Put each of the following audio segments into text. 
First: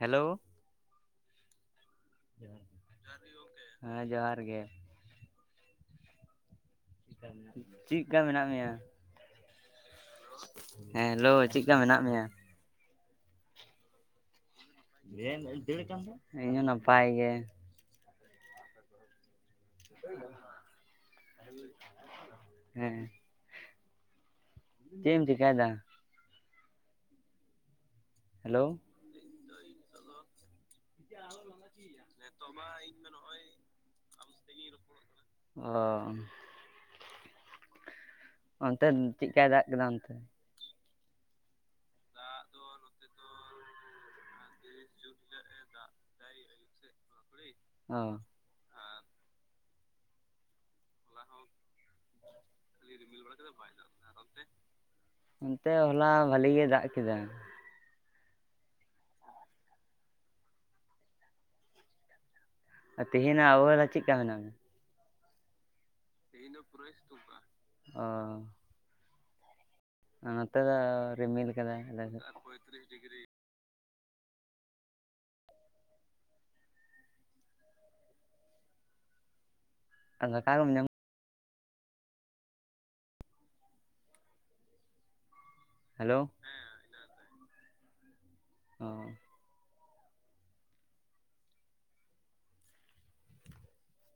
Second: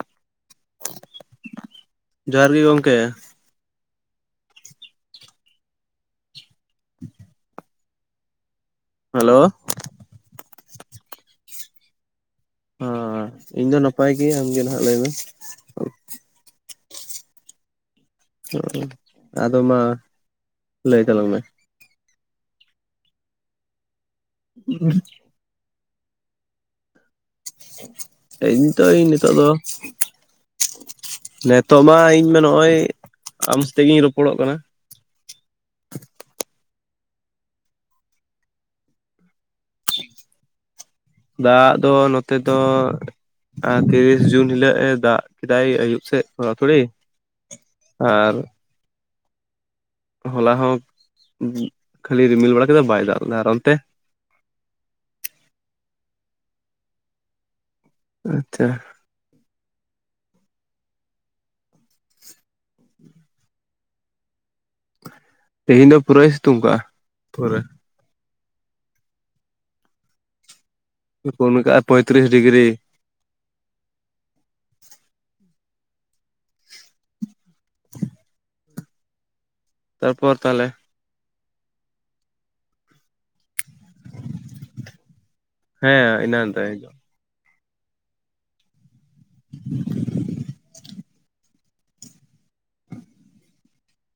Hello [inaudible] ᱡᱚᱦᱟᱨ ᱜᱮ ᱜᱚᱝᱠᱮ ᱡᱚᱦᱟᱨ ᱜᱮ ᱜᱚᱝᱠᱮ ᱦᱮᱸ ᱡᱚᱦᱟᱨ ᱜᱮ, ᱪᱤᱜᱠᱟ ᱢᱮᱱᱟᱜ ᱢᱮᱭᱟ? ᱦᱮᱞᱳ ᱦᱮᱸ ᱦᱮᱞᱳ ᱪᱮᱜᱠᱟ ᱢᱮᱱᱟᱜ ᱢᱮᱭᱟ? ᱦᱚ ᱤᱧ ᱫᱚ ᱱᱟᱯᱟᱭ ᱜᱤ ᱟᱢᱜᱮ ᱱᱷᱟᱜ, ᱤᱧ ᱦᱚᱸ ᱱᱟᱯᱟᱭ ᱜᱮ᱾ ᱚ ᱟᱫᱚ ᱢᱟ ᱞᱟᱹᱭ ᱛᱟᱞᱟᱝ ᱢᱮ, ᱦᱮᱸ ᱪᱮᱢ ᱪᱤᱠᱟᱭ ᱫᱟ ‌‌? ᱤ ᱦᱮᱞᱳ ᱱᱤᱛᱚᱜ ᱤᱧ ᱱᱤᱛᱚᱜ ᱫᱚ ᱱᱤᱛᱚᱜ ᱢᱟ ᱤᱧ ᱦᱮᱸ ᱛᱚ ᱢᱟ ᱱᱚᱜᱼᱚᱭ ᱤᱧ ᱫᱚ ᱱᱚᱜᱼᱚᱭ ᱟᱢ ᱥᱟᱛᱮᱜ ᱜᱤᱧ ᱨᱚᱯᱚᱲᱚᱜ ᱠᱟᱱᱟ ᱟᱢᱥᱮᱛᱮᱜᱤᱧ ᱨᱚ ᱚ ᱚᱱᱛᱮ ᱪᱮᱜᱠᱟᱭ ᱫᱟᱜ ᱠᱮᱫᱟ ᱚᱱᱛᱮ? ᱫᱟᱜ ᱫᱚ ᱱᱚᱛᱮ ᱫᱚ ᱛᱤᱨᱤᱥ ᱡᱩᱱ ᱦᱤᱞᱟᱹᱜ ᱮ ᱫᱟᱜ ᱠᱮᱫᱟᱭ ᱟᱹᱭᱩᱵ, ᱥᱮᱫ ᱛᱷᱚᱲᱟ ᱛᱷᱩᱲᱤ ᱚ ᱟᱨ, ᱦᱚᱞᱟ ᱦᱚᱸ, ᱦᱚᱞᱟ ᱦᱚᱸ ᱠᱷᱟᱹᱞᱤ ᱨᱤᱢᱤᱞ ᱵᱟᱲᱟ ᱠᱮᱫᱟ ᱠᱷᱟᱹᱞᱤ ᱵᱟᱭ ᱫᱟᱜ ᱨᱤᱢᱤᱞ ᱞᱮᱫᱟ ᱵᱟᱲᱟ ᱟᱨ ᱠᱮᱫᱟ ᱵᱟᱭ ᱚᱱᱛᱮ ᱫᱟᱜ ᱠᱮᱜᱼᱟᱭ ᱟᱨ ᱚᱱᱛᱮ᱾ ᱚᱱᱛᱮ ᱦᱚᱞᱟ ᱵᱷᱟᱞᱤ ᱜᱮ ᱫᱟᱜ ᱠᱮᱫᱟ, ᱟᱪᱪᱷᱟ᱾ ᱟᱨ ᱛᱮᱦᱮᱧᱟᱜ ᱚᱵᱷᱚᱣᱟ ᱪᱮᱜ ᱠᱟ ᱢᱮᱱᱟᱜ ᱢᱮ? ᱛᱮᱦᱤᱧ ᱫᱚ ᱯᱩᱨᱟᱹᱭ ᱥᱤᱛᱩᱝ ᱠᱟᱜᱼᱟ ᱯᱩᱨᱟᱹ᱾ ᱚ, ᱱᱚᱛᱮ ᱫᱚ ᱨᱤᱢᱤᱞ ᱯᱷᱳᱱ ᱠᱟᱜᱼᱟ ᱠᱟᱫᱟᱭ ᱯᱚᱸᱭᱛᱨᱤᱥ ᱟ ᱰᱤᱜᱽᱨᱤ ᱯᱚᱸᱭᱛᱨᱤᱥ ᱰᱤᱜᱽᱨᱤ ᱾ ᱛᱟᱨᱯᱚᱨ ᱯᱷᱟᱠᱟ ᱛᱟᱦᱚᱞᱮ ᱜᱮᱢ ᱧᱟᱢ ᱦᱮᱸ ᱦᱮᱞᱳ ᱤᱱᱟᱹ ᱛᱟᱭᱤᱡᱩᱜ᱾ ᱚ [unintelligible]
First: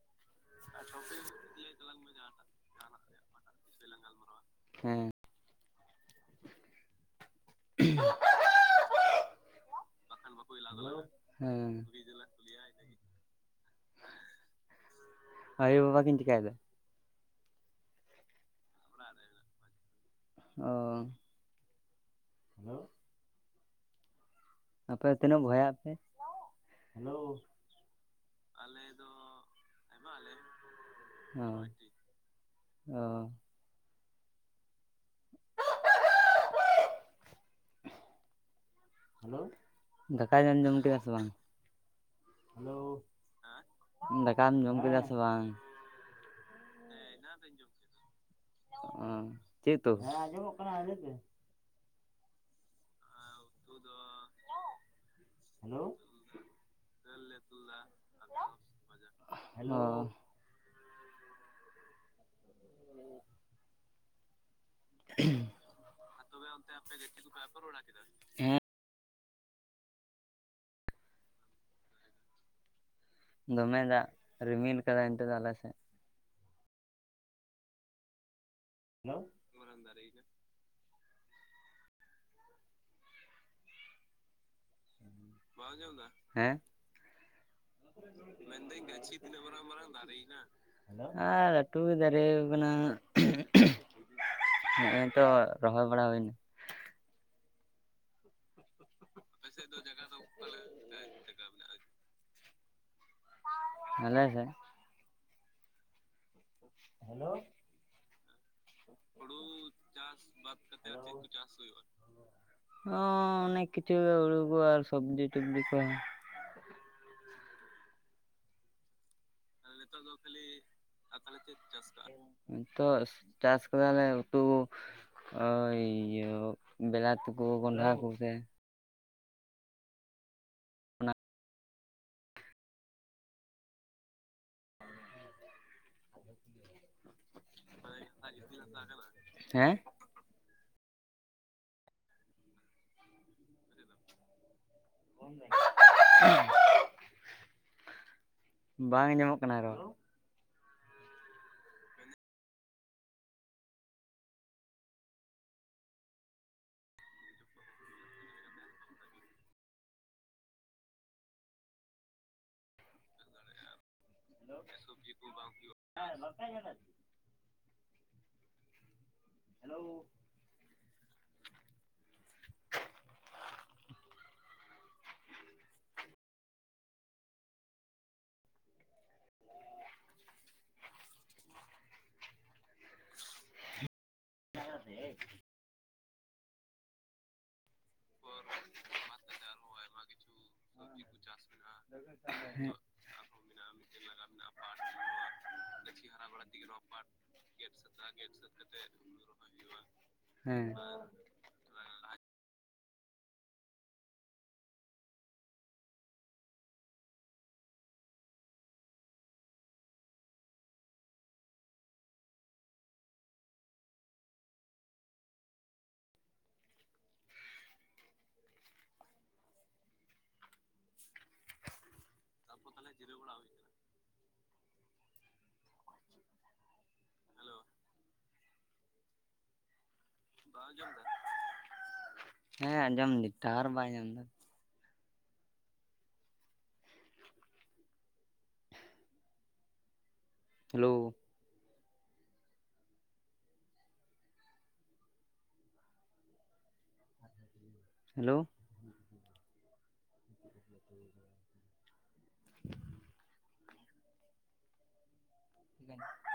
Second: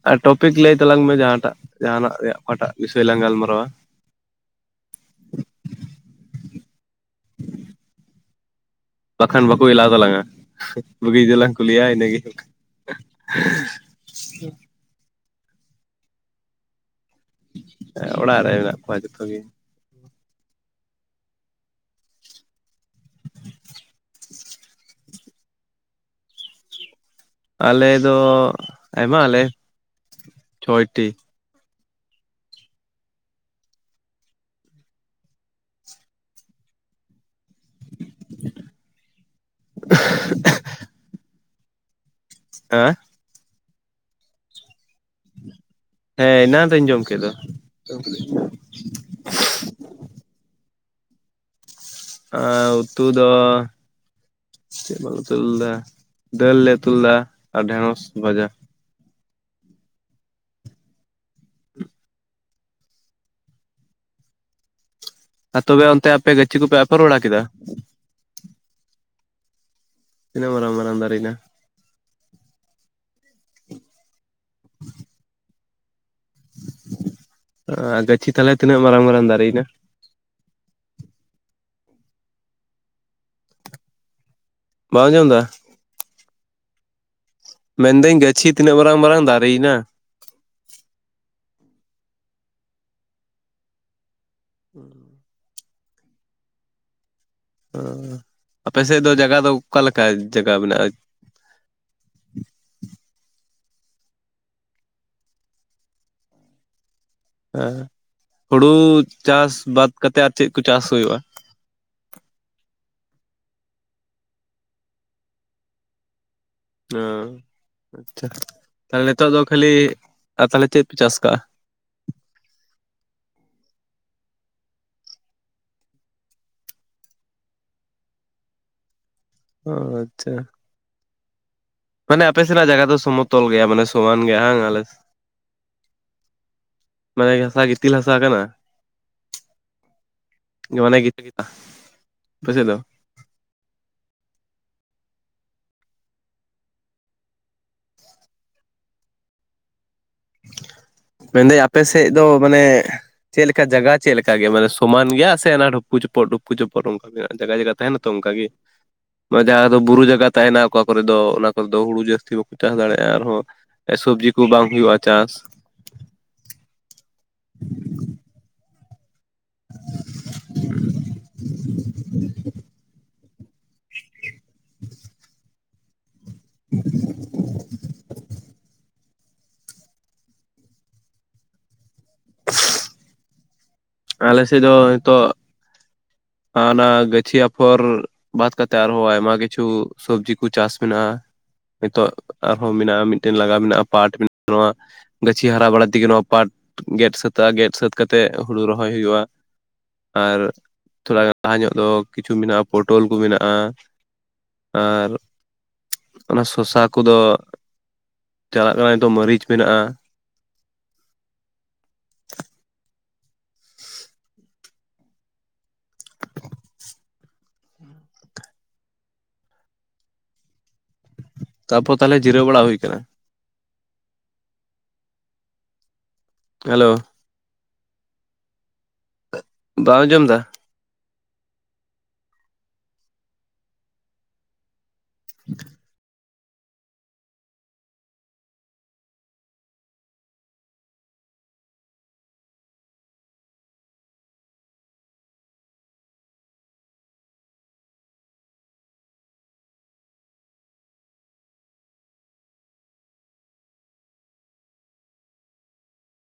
ᱟᱨ ᱴᱚᱯᱤᱠ, ᱞᱟᱹᱭ ᱛᱟᱞᱟᱝ ᱢᱮ ᱴᱚᱯᱤᱠ ᱡᱟᱦᱟᱸᱴᱟᱜ ᱤᱭᱟᱹᱭ ᱛᱟᱞᱟᱝ ᱢᱮ ᱨᱮᱭᱟᱜ ᱡᱟᱦᱟᱱᱟᱜ ᱚᱠᱟᱴᱟᱜ ᱵᱤᱥᱚᱭ ᱜᱮ ᱞᱟᱝ ᱡᱟᱦᱟᱱᱟᱜ ᱜᱟᱞᱢᱟᱨᱟᱣᱟ ᱠᱟᱴᱤᱡ ᱞᱟᱝ ᱜᱟᱞᱢᱟᱨᱣᱟ ᱦᱮᱸ, [unintelligible] ᱵᱟᱠᱷᱟᱱ ᱵᱟᱠᱚ ᱮᱞᱟᱣ ᱛᱟᱞᱟᱝᱟ, ᱵᱩᱜᱤ ᱡᱩᱫᱟᱹ ᱞᱟᱝ ᱦᱮᱸ ᱠᱩᱞᱤᱭᱟ ᱤᱱᱟᱹᱜᱮ ᱟᱭᱳ ᱵᱟᱵᱟ ᱠᱤᱱ, ᱪᱤᱠᱟᱭ ᱫᱟ? ᱦᱮᱸ ᱚᱲᱟᱜ ᱨᱮ ᱢᱮᱱᱟᱜ ᱠᱚᱣᱟ ᱡᱚᱛᱚ ᱜᱮ ᱚᱸ ᱦᱮᱞᱳ᱾ [unintelligible] ᱟᱯᱮ ᱛᱤᱱᱟᱹᱜ ᱵᱷᱦᱚᱭᱟᱜ ᱟᱯᱮ? ᱦᱮᱞᱳ ᱟᱞᱮ ᱫᱚ, ᱟᱭᱢᱟ ᱟᱞᱮ, ᱪᱷᱚᱭᱴᱤ᱾ ᱚ, ᱚ, ᱾ ᱦᱮᱞᱳ, ᱫᱟᱠᱟᱧ ᱟᱸᱡᱚᱢ ᱠᱮᱫᱟ ᱥᱮ ᱵᱟᱝ? ᱦᱮᱸ ᱦᱟᱸ, ᱫᱟᱠᱟᱢ ᱡᱚᱢ ᱠᱮᱫᱟ ᱥᱮ ᱵᱟᱝ? ᱦᱮᱸ ᱮᱱᱟᱱ ᱨᱮᱧ ᱡᱚᱢ ᱠᱮᱫᱟ᱾ ᱚᱸ, ᱪᱮᱫ ᱩᱛᱩ ᱟᱸᱡᱚᱢ ᱠᱟᱱᱟ [unintelligible] ᱮᱸ ᱩᱛᱩ ᱫᱚ ᱪᱮᱫ ᱵᱟᱞᱮ ᱩᱛᱩ ᱞᱮᱫᱟ, ᱫᱟᱹᱞ ᱞᱮ ᱩᱛᱩ ᱞᱮᱫᱟ, ᱟᱨ ᱰᱷᱮᱸᱲᱚᱥ ᱵᱷᱟᱡᱟ ᱦᱟᱸ [unintelligible] ᱟᱨ ᱛᱚᱵᱮ ᱚᱱᱛᱮ ᱟᱯᱮ, ᱜᱟᱹᱪᱷᱤ ᱠᱚᱯᱮ ᱟᱯᱷᱚᱨ ᱵᱟᱲᱟ ᱠᱮᱫᱟ? ᱦᱮᱸ ᱛᱱᱟᱹᱜ ᱢᱟᱨᱟᱝ ᱢᱟᱨᱟᱝ ᱫᱟᱨᱭᱱᱟ? ᱫᱚᱢᱮ ᱫᱟᱜ ᱨᱤᱢᱤᱞ ᱠᱟᱫᱟᱭ, ᱮᱛᱮ ᱫᱚ ᱟᱞ ᱥᱮᱜ? ᱜᱟᱹᱪᱷᱤ ᱛᱟᱞᱮ ᱛᱤᱱᱟᱹᱜ ᱢᱟᱨᱟᱝ ᱢᱟᱨᱟᱝ ᱫᱟᱨᱮᱭᱱᱟ? ᱨ ᱜᱮ [unintelligible] ᱵᱟᱢ ᱟᱡᱚᱢ ᱫᱟ? ᱵᱟᱢ ᱟᱡᱚᱢ ᱫᱟ? ᱦᱮᱸ, ᱢᱮᱱᱫᱟᱹᱧ ᱜᱟᱹᱪᱷᱤ ᱛᱤᱱᱟᱹᱜ ᱢᱮᱱᱫᱟᱹᱧ ᱢᱟᱨᱟᱝ ᱜᱟᱪᱷᱤ ᱛᱤᱱᱟᱹᱜ ᱢᱟᱨᱟᱝ ᱫᱟᱨᱮᱭᱮᱱᱟ ᱢᱟᱨᱟᱝ ᱫᱟᱨᱮᱭ ᱱᱟ? ᱟᱨ ᱞᱟᱴᱩ ᱜᱮ ᱫᱟᱨᱮ ᱠᱟᱱᱟ᱾ ᱦᱮᱸᱜᱼ ᱮ ᱛᱚ ᱨᱚᱦᱚᱭ ᱵᱟᱲᱟ ᱦᱳᱭᱱᱟ᱾ ᱚ, ᱟᱯᱮ ᱥᱮᱫ ᱫᱚ ᱡᱟᱜᱟ ᱫᱚ, ᱚᱠᱟᱞᱮᱠᱟ ᱡᱟᱜᱟ ᱢᱮᱱᱟᱜᱼᱟ? ᱟᱮᱞᱮ ᱥᱮᱜ ᱦᱮᱞᱳ, ᱦᱮᱸ, ᱦᱩᱲᱩ ᱪᱟᱥ ᱵᱟᱫ ᱠᱟᱛᱮ, ᱟᱨ ᱪᱮᱫ ᱠᱚ ᱪᱟᱥ ᱦᱳᱭᱳᱜᱼᱟ᱾ ᱚ ᱚᱱᱮᱠ ᱠᱤᱪᱷᱩ ᱦᱩᱲᱩ ᱠᱚ ᱟᱨ ᱥᱚᱵᱡᱤ ᱴᱚᱵᱡᱤ ᱠᱚ [unintelligible] ᱚ ᱟᱪᱪᱷᱟ, ᱛᱟᱦᱚᱞᱮ ᱱᱤᱛᱚᱜ ᱫᱚ ᱠᱷᱟᱹᱞᱤ ᱛᱟᱦᱚᱞᱮ ᱪᱮᱫ ᱯᱮ ᱪᱟᱥ ᱠᱟᱜᱼᱟ? [inaudible] ᱱᱤᱛᱚᱜ ᱪᱟᱥ ᱠᱮᱫᱟᱞᱮ ᱩᱛᱩ ᱚ, ᱤᱭᱟᱹ ᱵᱤᱞᱟᱛᱤ ᱠᱚ ᱠᱚᱱᱰᱷᱟ ᱠᱚ ᱜᱮ᱾ ᱚ ᱟᱪᱪᱷᱟ, ᱚᱱᱟ ᱢᱟᱱᱮ ᱟᱯᱮ ᱥᱮᱱᱟᱜ ᱡᱟᱭᱜᱟ ᱫᱚ ᱥᱚᱢᱚᱛᱚᱞ ᱜᱮᱭᱟ, ᱢᱟᱱᱮ ᱥᱚᱢᱟᱱ ᱜᱮᱭᱟ ᱵᱟᱝ, ᱟᱞᱮ ᱢᱟᱱᱮ ᱦᱟᱥᱟ ᱜᱤᱛᱤᱞ ᱦᱟᱥᱟ ᱠᱟᱱᱟ ᱦᱮᱸ, [unintelligible] ᱢᱚᱱᱮ ᱜᱤᱛ ᱜᱤᱛ ᱵᱩᱥ ᱫᱚ [unintelligible] [inaudible] ᱵᱟᱝ ᱟᱸᱡᱚᱢᱚᱜ ᱠᱟᱱᱟ ᱨᱚᱲ? [inaudible] [inaudible] ᱢᱮᱱᱫᱟᱹᱧ ᱟᱯᱮ ᱥᱮᱫ ᱫᱚ ᱢᱟᱱᱮ ᱪᱮᱫ ᱞᱮᱠᱟ ᱡᱟᱭᱜᱟ, ᱪᱮᱫ ᱞᱮᱠᱟ ᱜᱮᱭᱟ, ᱢᱟᱱᱮ ᱥᱚᱢᱟᱱ ᱜᱮᱭᱟ, ᱥᱮ ᱚᱱᱟ ᱰᱷᱩᱯᱩ ᱪᱚᱯᱩ, ᱰᱷᱩᱯᱩ ᱪᱩᱯᱩ, ᱚᱱᱠᱟ ᱡᱟᱭᱜᱟ ᱡᱟᱭᱜᱟ ᱛᱟᱦᱮᱸᱱᱟ ᱛᱚ ᱚᱝᱠᱟ ᱜᱮ ᱡᱟᱦᱟᱸ ᱫᱚ ᱵᱩᱨᱩ ᱡᱟᱭᱜᱟ ᱛᱟᱦᱮᱸᱱᱟ, ᱚᱠᱟ ᱠᱚᱨᱮ ᱫᱚ ᱚᱱᱟ ᱠᱚᱨᱮ ᱫᱚ ᱦᱩᱲᱩ ᱡᱟᱹᱥᱛᱤ ᱵᱟᱠᱚ ᱪᱟᱥ ᱫᱟᱲᱮᱭᱟᱜᱼᱟ ᱟᱨᱦᱚᱸ ᱥᱚᱵᱽᱡᱤ ᱠᱚ ᱵᱟᱝ ᱦᱳᱭᱳᱜᱼᱟ ᱪᱟᱥ [unintelligible] [unintelligible] [inaudible] [inaudible] ᱦᱮᱞᱳᱻ᱾ [inaudible] [inaudible] [inaudible] [inaudible] ᱟᱞᱮᱥᱮᱫ ᱫᱚ ᱱᱤᱛᱚᱜ ᱚᱱᱟ ᱜᱟᱹᱪᱷᱤ ᱟᱯᱷᱚᱨ ᱵᱟᱫ ᱠᱟᱛᱮᱫ ᱟᱨᱦᱚᱸ ᱟᱭᱢᱟ ᱠᱤᱪᱷᱩ ᱥᱚᱵᱽᱡᱤ ᱠᱚ ᱪᱟᱥ ᱢᱮᱱᱟᱜᱼᱟ ᱱᱤᱛᱚᱜ ᱦᱮᱸ ᱟᱨᱦᱚᱸ ᱢᱮᱱᱟᱜᱼᱟ ᱢᱤᱫᱴᱮᱱ ᱞᱟᱜᱟ ᱢᱮᱱᱟᱜᱼᱟ ᱯᱟᱴ ᱢᱮᱱᱟᱜᱼᱟ ᱱᱚᱣᱟ ᱜᱟᱹᱪᱷᱤ ᱦᱟᱨᱟ ᱵᱟᱲᱟ ᱛᱮᱜᱮ ᱱᱚᱣᱟ ᱯᱟᱴ ᱜᱮᱫ ᱥᱟᱹᱛ [unintelligible] ᱥᱟᱹᱛᱟᱹᱜᱼᱟ ᱜᱮᱫ ᱥᱟᱹᱫ ᱠᱟᱛᱮᱜ ᱦᱩᱲᱩ ᱠᱟᱛᱮ ᱨᱚᱦᱚᱭ ᱦᱩᱭᱩᱜᱼᱟ ᱦᱩᱲᱩ ᱨᱚᱦᱚᱭ ᱦᱩᱭᱩᱜᱼᱟ ᱾ ᱟᱨ ᱦᱮᱸ ᱟᱨ ᱛᱷᱚᱲᱟ ᱜᱟᱱ ᱞᱟᱦᱟ ᱧᱚᱜ ᱫᱚ ᱠᱤᱪᱷᱩ ᱢᱮᱱᱟᱜᱼᱟ ᱯᱚᱴᱚᱞ ᱠᱚ ᱢᱮᱱᱟᱜᱼᱟ, ᱟᱨ ᱚᱱᱟ ᱥᱚᱨᱥᱟ ᱠᱚᱫᱚ ᱪᱟᱞᱟᱜ ᱠᱟᱱᱟ ᱱᱮᱛᱚ ᱢᱟᱨᱤᱡ ᱢᱮᱱᱟᱜᱼᱟ ᱾ ᱛᱟᱯᱚᱨ ᱛᱟᱦᱚᱞᱮ ᱡᱤᱨᱟᱹᱣ ᱵᱟᱲᱟ ᱦᱩᱭ ᱟᱠᱟᱱᱟ ᱾ ᱦᱮᱞᱳ ᱦᱮᱞᱳ ᱵᱟᱢ ᱟᱸᱡᱚᱢ ᱮᱫᱟ? ᱵᱟᱢ ᱟᱡᱚᱢ ᱮᱫᱟ? ᱦᱮᱸ ᱟᱸᱡᱚᱢ ᱫᱤᱧ ᱴᱟᱣᱟᱨ ᱵᱟᱭ ᱧᱟᱢ ᱮᱫᱟ᱾ [inaudible] Hello [inaudible] hello [inaudible] [inaudible] [unintelligible]